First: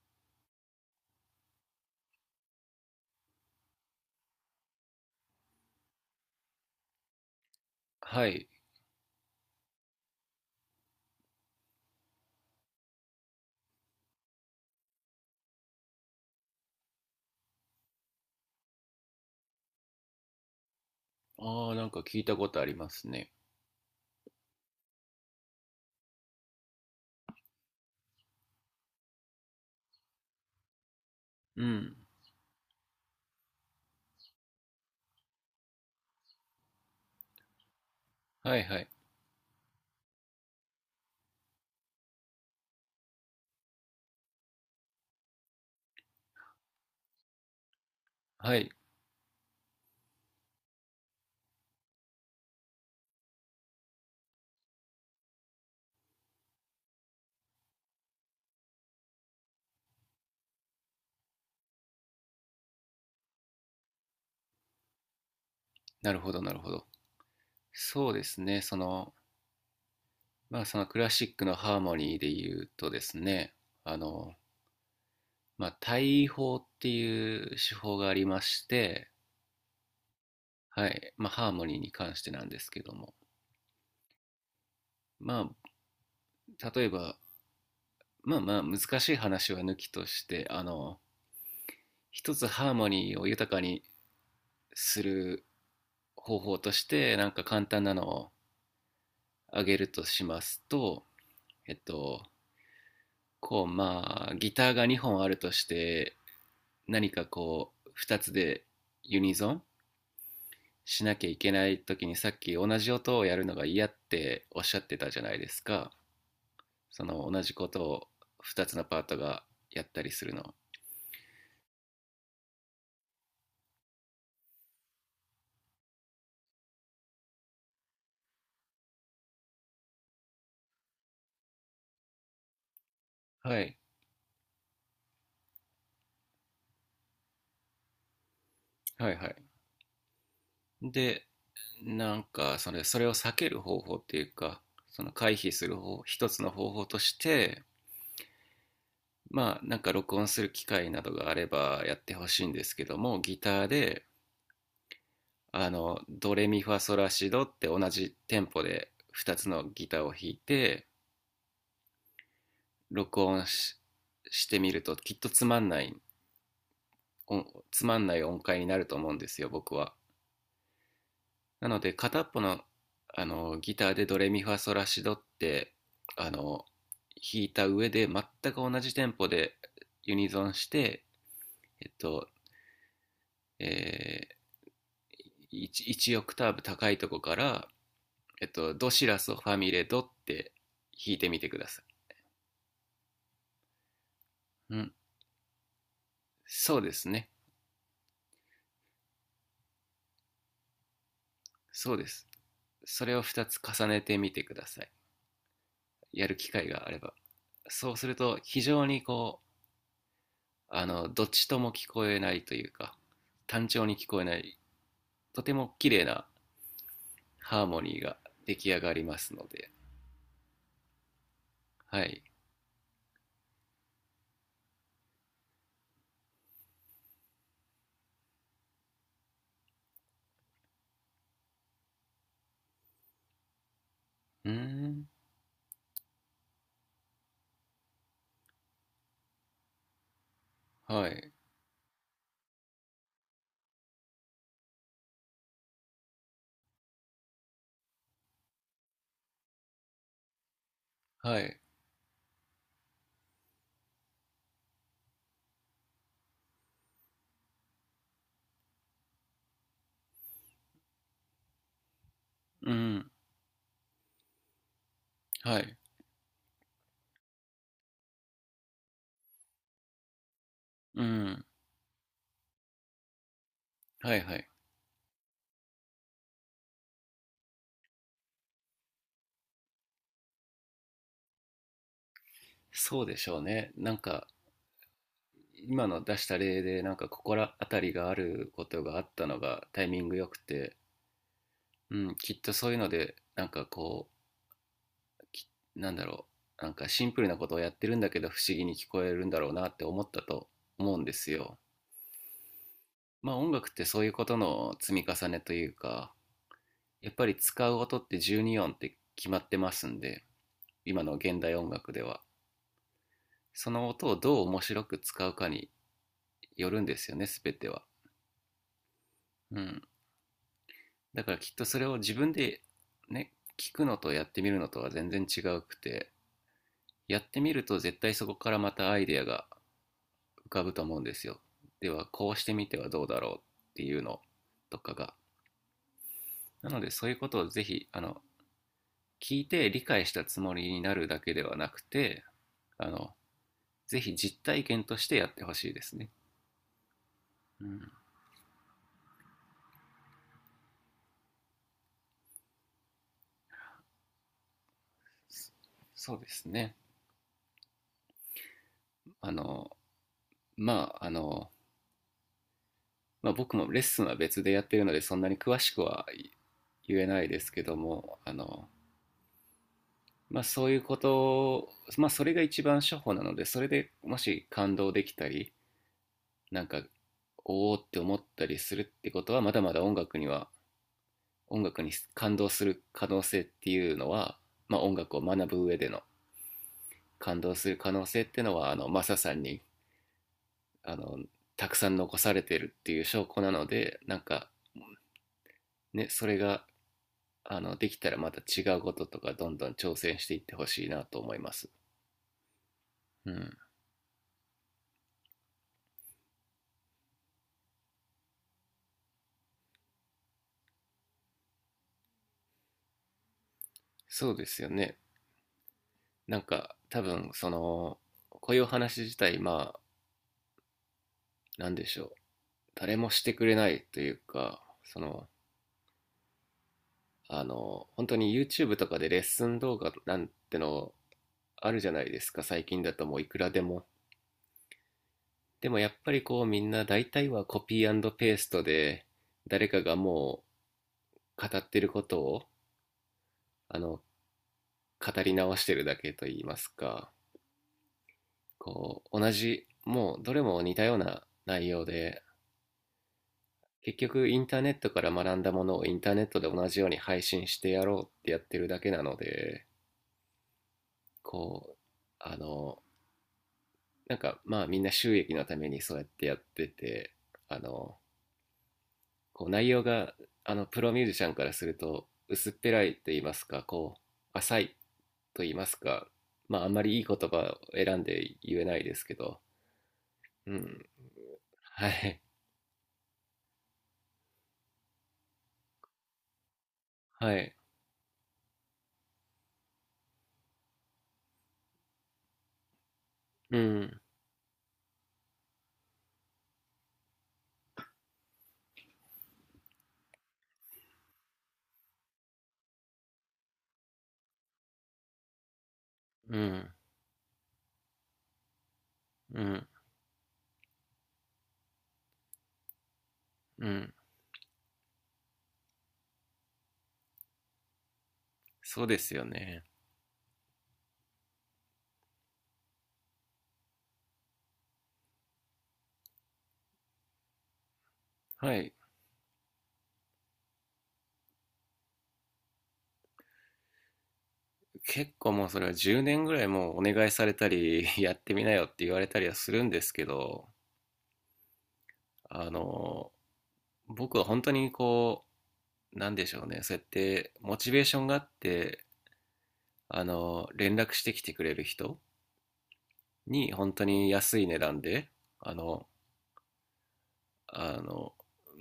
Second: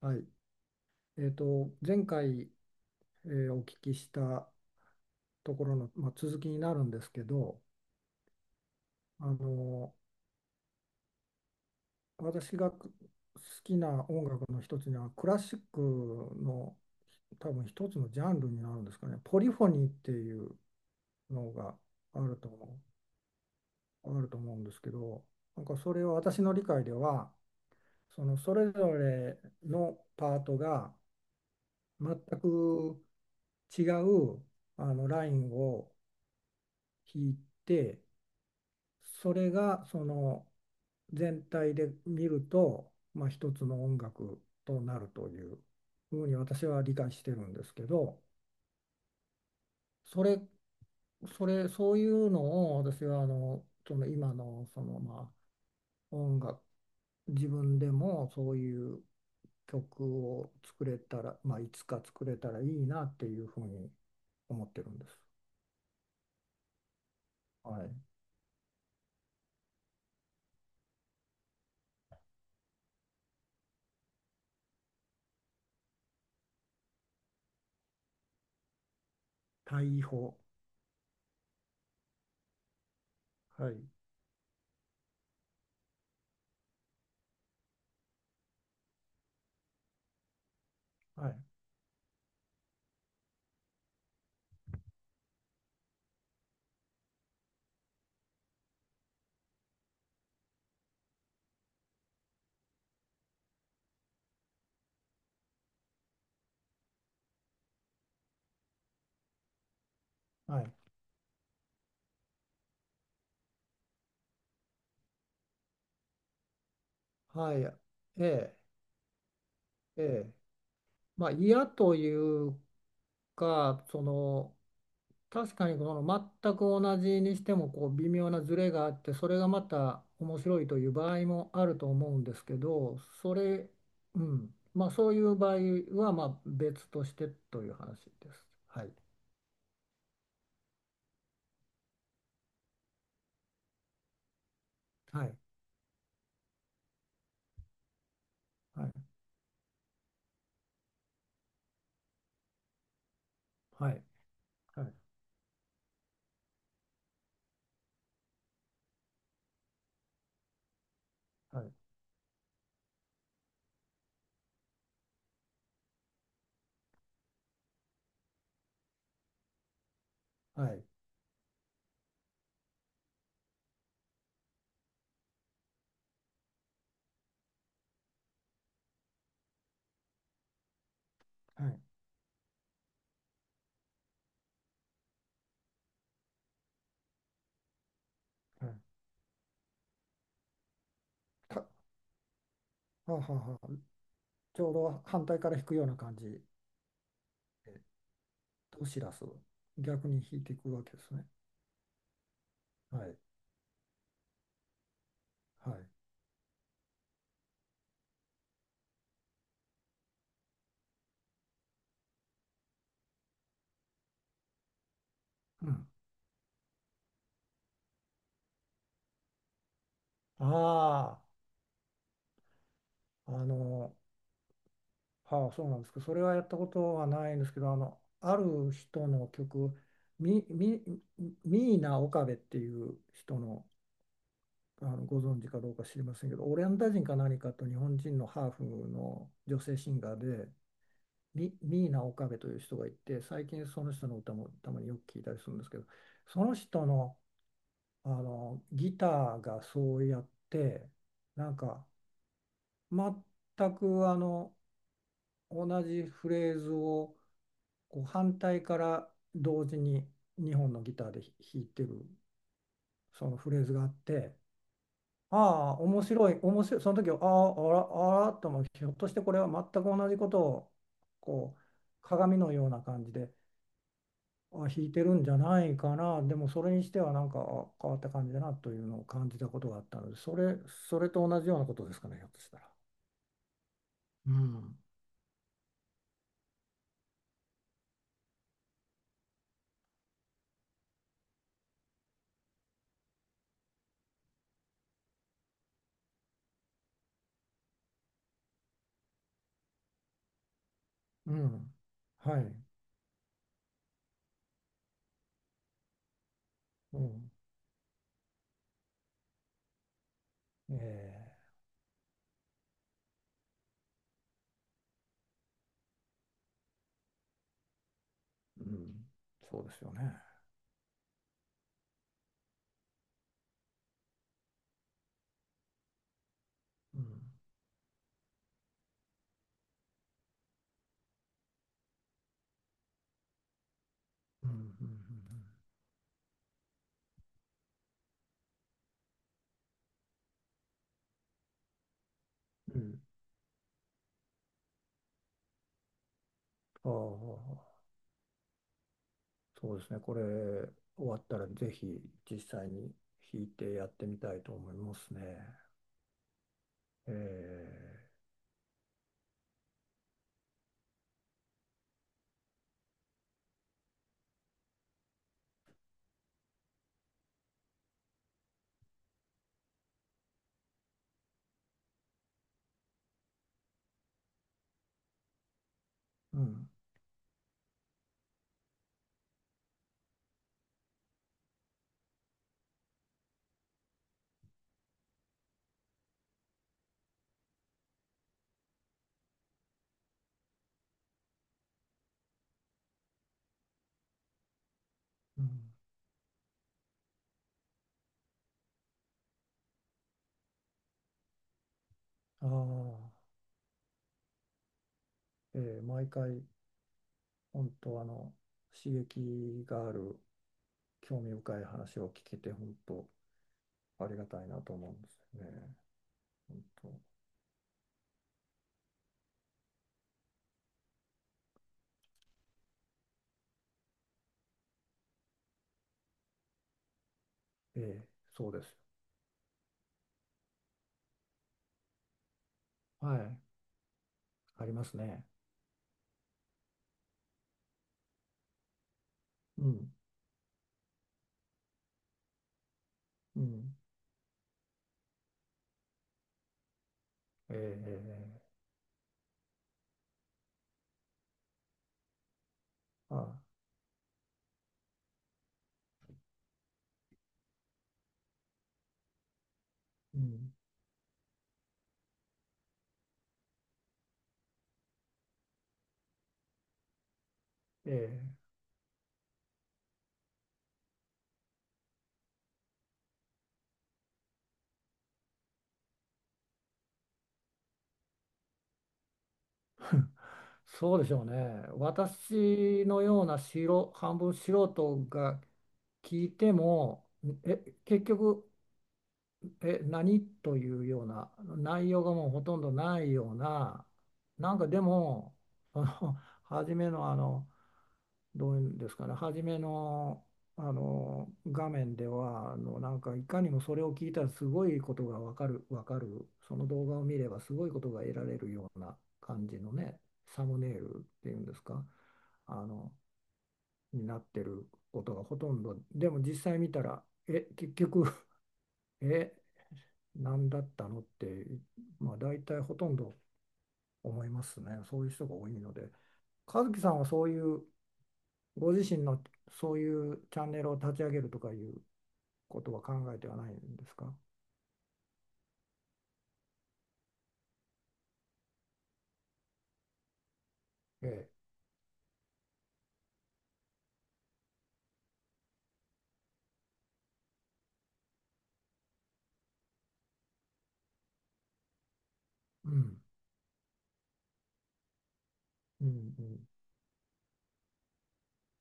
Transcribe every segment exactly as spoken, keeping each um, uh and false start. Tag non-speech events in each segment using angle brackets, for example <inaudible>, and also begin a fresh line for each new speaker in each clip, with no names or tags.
はい、えーと、前回、えーお聞きしたところの、まあ、続きになるんですけど、
はい。
あの私がく好きな音楽の一つにはクラシックの多分一つのジャンルになるんですかね、ポリフォニーっていうの
ああ、
が
なんか聞
あ
いた
る
こ
と
とあり
思
ますね。
う、あると思うんですけど、なんかそれは私の理解では、そのそれぞれのパートが
うん。
全く違うあのラインを弾いて、
はいはい。
それがその全体で見ると、まあ、一つの音楽となるというふうに私は理解してるんですけど
はい。
それ、それそういうのを私はあのその今のそのまあ音楽自分でもそういう曲を作れたら、まあ、いつか作れたらいいなっていうふうに思ってるんです。
なるほど、なるほど。
はい。
そうですね。その、まあ、そのクラシックのハーモニーで言うとですね、あの、まあ、対位法っていう手法がありまして、
対比法。
はい。まあ、ハーモニーに関してなんですけども。
はい。
まあ、例えば、まあまあ、難しい話は抜きとして、あの、
はい。
一つハーモニーを豊かにする方法として、なんか簡単なのを挙げるとしますと、えっと、こう、まあ、ギターがにほんあるとして、何かこう、ふたつでユニゾン
はい。
しなきゃいけない時にさっき同じ音をやるのが嫌っておっしゃってたじゃないですか。その同じ
はい。
ことを
ええ。
ふたつのパートがやった
え
りす
え。
るの。
まあ、嫌というか、その、確かにこの全く同じにしてもこう微妙なズレがあってそれがまた面白いという場合もあると思うんですけどそ
は
れ、
い。
うん、まあそういう場合はまあ別としてという話です。はい。
はいはい。で、なんかそれ、それを避ける方法っていうか、その
は
回
い。
避する方、一つの方法として、
はい。
まあなんか録音する機会などがあればやってほしいんですけども、ギター
はい。
で
はい。
あのドレミファソラシドって同じテンポでふたつのギターを弾いて
はい。
録音ししてみると、きっとつまんない音つまんない音階になると思うんですよ、僕は。
はい。
なので片っぽのあのギターでドレミファソラシドってあの弾いた上で、全く同じテンポでユニゾンして、
はい
えっとえー、いち, オクターブ高いとこから、えっ
は
と、
い。
ドシラソファミレドって弾いてみてく
たは
ださい。
あはあはあちょう
うん、
ど反対から引くような感じ
そうですね。
で、ドシラスを逆に引いていくわけですね。
そうです。
は
それ
い。
をふたつ重ねてみてください。
はい。
やる機会があれば。そうすると、非常にこう、あの、どっちとも聞こえないというか、単調に聞こえない、とて
う
も
ん。
綺麗なハーモニーが出来上がりますので、
あ
はい。
あ、あの、はあ、そうなんですけど、それはやったことはないんですけど、あの、ある人の曲、み、み、ミーナ・オカベっていう人の、
うー
あの、
ん、
ご存知かどうか知りませんけど、オランダ人か何かと日本人のハーフの女性シンガーで、
はい、
ミ、ミーナ・オカベという人がいて、最近その人の歌もたまによく聞いたりするんですけど、その人の、あのギターがそうやって、
は
なん
い、
か、全くあの、同じフレーズをこう反対から同時ににほんのギターで弾いてる
うん、
そのフレーズがあって、
は
あ
い、
あ、面白い面白いその時は、ああ、あらあらと、もひょっとしてこれは全く同じことを
うん、
こう鏡のような感じで
はい、はい。
あ弾いてるんじゃないかな、でもそれにしてはなんかあ変わった感じだなというのを感じたことがあったので、それそれと同じようなことですかね、ひょっとしたら。
そうでしょうね。なんか、
うん。
今の出した例で、なんかここら辺りがあることがあったのがタイミングよくて、うん、きっとそういうので、なんかこう、きなんだろう、なんかシンプルなことをやってるんだけど不思議に聞こえるんだろうなって思ったと思うんです
う
よ。
ん、はい、
まあ音楽ってそういうことの積み重ねというか、
う
やっぱ
ん、
り使う音ってじゅうに音って決まってますんで、今の現
ええ、
代音楽では。その音をどう面白く使うかによるんですよね、すべては。
うん、
う
そうで
ん。
すよね。
だからきっとそれを自分でね、聞くのとやってみるのとは全然違うくて、
う
やっ
ん。
てみると絶対そこからまたアイデアが浮かぶと思うんですよ。ではこうしてみてはどうだろうっていうの
うん。うん。う
とか
ん
が。なのでそういうことをぜひ、あの聞いて理解したつもりになるだけではなくて、
うんう
あ
ん。
のぜひ実体験としてやってほしいですね。
あ
う
あ、
ん、
そうですね。これ、終わったらぜひ実際に弾いてやってみたいと思いますね。
そうですね。
ええ。
あのまああの、まあ、僕もレッスンは別でやってるのでそんなに詳しくは言えないですけども、あの、まあ、そういうことを、まあ、それが一番処方なので、それでもし感動できたり
う
なん
ん。
かおおって思ったりするってことは、まだまだ音楽には音楽に感動する可能性っていうのは、まあ、音楽を学ぶ上での感動する可能性っていうのはあのマサさんにあのたくさん残されてるっていう証拠なので、なんか
うん。
ね、それがあのできたらまた違うこととかどんどん挑戦していってほしいなと思います。
ああ、
うん、
えー毎回、本当あの、刺激がある、興味深い話を聞けて、本当ありが
そう
た
で
いな
すよ
と思う
ね。
んですよね。
なん
本
か
当。
多分、そのこういうお話自体、まあ何でしょう、誰もしてくれないというか、その、あ
え
の、本
え。
当に
そうで
YouTube
す。
とかでレッスン動画なんてのあるじゃないですか、最近だとも
は
ういく
い。
らでも。
ありますね。
でもやっぱりこうみんな大体はコピーペーストで、誰
う
か
ん。
がもう語ってることを
うん。
あの語り直してるだけと言いますか、
ええ、
こう同じ、もうどれも似たような内容で、
あ、
結局インターネットから学んだものをインターネットで同じように配信してやろうってやってるだけなので、
うん、
こうあのなんか、まあみんな収益のためにそうやってやってて、あ
え
の
え、
こう内容が、あのプロミュージシャンからすると薄っぺらいと言いますか、こう浅いと言いますか、まああんまりいい言葉を選んで言えないですけど。
<laughs>
うん、
そうでしょうね。
はい
私のような素人、半分素人が聞いても、
はい、
え、結局、え、何というような内容がもうほとんどないよう
う
な、
ん
なんかでも、あの初めのあの、どういうんですかね、初めの、あの画面ではあのなんかいかにもそれを聞いたらすごいことがわかる、わかる、
う
その
ん
動画を見ればすごいことが得られるような
う
感じ
ん
のね、サムネイルっていうんですか、あの
うん、
になってることがほとんど、でも実際見たら、え、結局 <laughs>
そうですよ
え、
ね。
何だったのって、まあ、大体ほとんど思いますね、そういう人が多いので。和樹さんはそういう
はい。
ご自身のそういうチャンネルを立ち上げるとかいうことは考えてはないんですか。
結構もうそれはじゅうねんぐらいもうお願いされたり <laughs> やってみなよって言われたりはするんですけど、
ええ、
あの僕は本当にこう、なんでしょうね、そうやってモチベーションがあって、あの、連絡してきてくれる人
うん、
に本当に安い値段で、あ
う
の、
ん、うん。
あの、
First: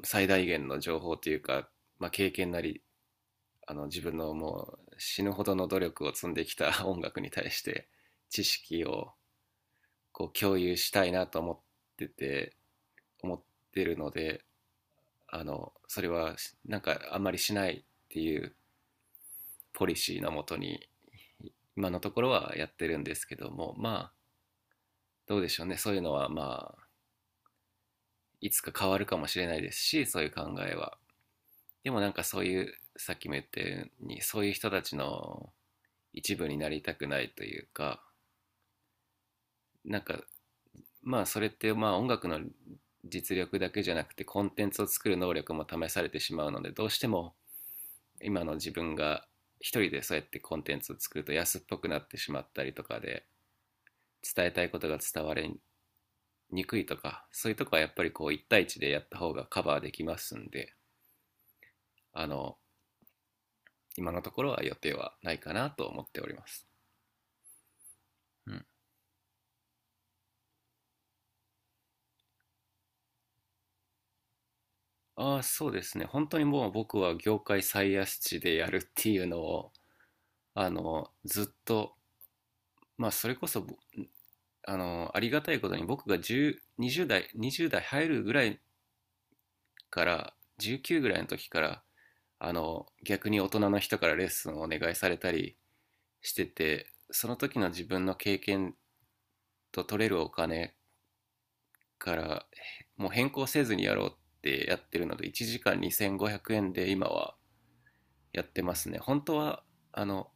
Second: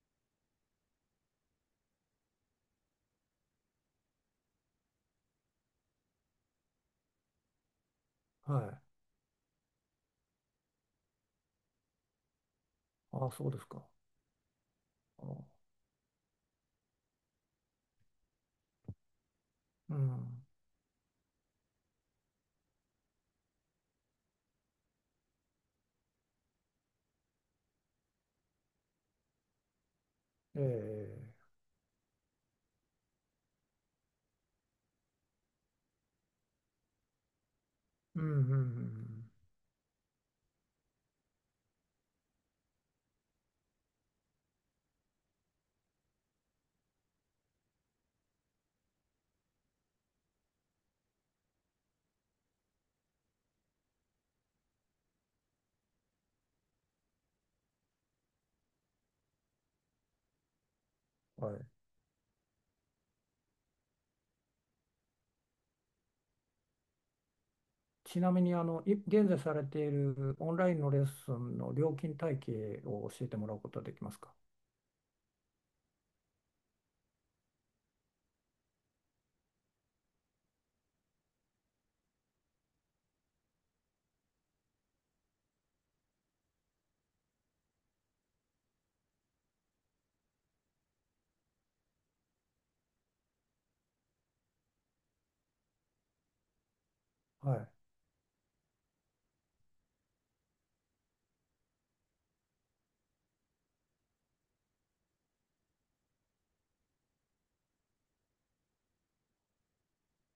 最大限の情報というか、まあ、経験なり、あの、自分のもう死ぬほどの努力を積んできた <laughs> 音楽に対して知
はい。
識をこう共有したいなと思ってて、
ああ、
思っ
そうです
て
か。
るので、
あ
あ
あ、
の、それはなんかあんまりしないっていうポ
う
リシーの
ん。
もとに、今のところはやってるんですけども、まあどうでしょうね、そういうのはまあいつか変わるかもしれないですし、そういう考
え
えは。
え、
でもなんか、そういうさっきも言ったようにそういう人たちの一部になりたくないというか、
うん、うん、うんうん
なんかまあそれって、まあ音楽の実力だけじゃなくてコンテンツを作る能力も試されてしまうので、どうしても今の自分が一人でそうやってコンテンツを作ると安っぽくなってしまったりとかで、伝えたいことが伝われ憎いとかそういうとこはやっぱりこういち対一でやった方がカバーできますんで、
うん。はい。
あの今のところは予定はないかなと思っております。
ちなみ
う
に、あ
ん、
の、い現在されているオンラインのレッスンの料金体系を教えてもらうことはできますか。
ああそうですね、本当にもう僕は業界最安値でやるっていうのをあのずっと、まあそれこそあのありがたいことに、僕が10 20代にじゅう代入るぐらいから、じゅうきゅうぐらいの時からあの逆に大人の人からレッスンをお願いされたりしてて、その
は
時
い。
の自分の経験と取れるお金からもう変更せずにやろうってやってるので、いちじかんにせんごひゃくえんで今はやってますね。本当はあの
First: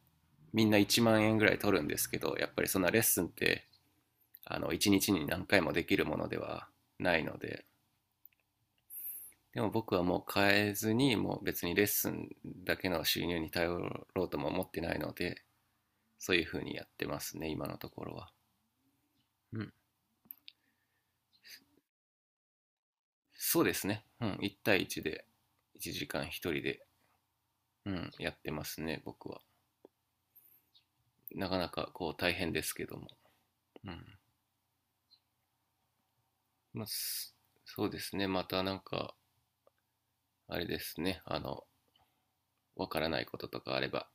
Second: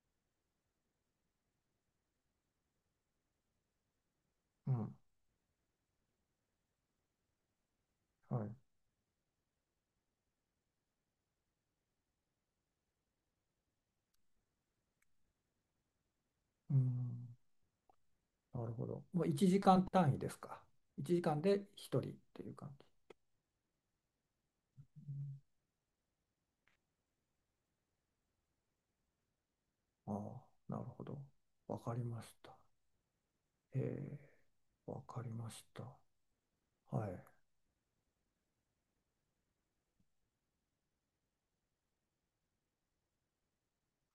みんないちまん円ぐらい取るんですけど、やっぱりそんなレッスンってあ
う
の1
ん。
日にちに何回もできるものではないので。
はい。
でも僕はもう変えずに、もう別にレッスンだけの収入に頼ろうとも思ってないので、そういうふう
う
にやって
ん。
ますね今のところは。
なるほど。もう1
うん、
時間単位ですか。いちじかんでひとりっていう感じ。
そうですね、うん、いち
う
対いちで
ん。
いちじかんひとりで、うん、やってますね、僕は。
ああ、なるほど。
なかな
わ
か
かり
こう
ま
大
し
変
た。
ですけども。う
え
ん。
え、わかりました。
まあ、
はい。
そうですね、またなんか、あれですね、あの、わからないこととかあれば、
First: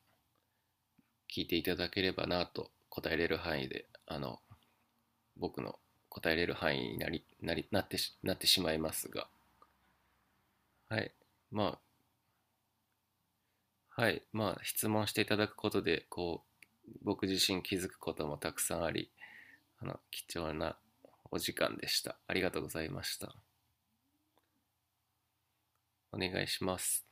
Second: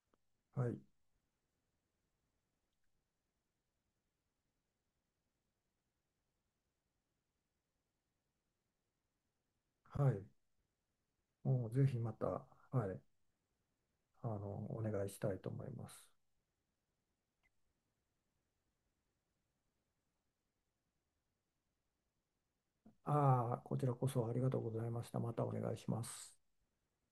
はい。
聞いていただければなと、答えれる範囲で、あの、僕の答えれる範囲になり、なり、なってし、なってしまいますが、
はい。
はい。
もう
ま
ぜひまた、はい。
あ、はい。
あの、
まあ、
お
質
願
問
い
し
し
てい
た
た
い
だ
と
く
思
こ
い
と
ま
で、
す。
こう、僕自身気づくこともたくさんあり、あの、貴重なお時間でした。ありがとうございました。
ああ、こちらこそありがとうございました。またお願いしま
お
す。
願いします。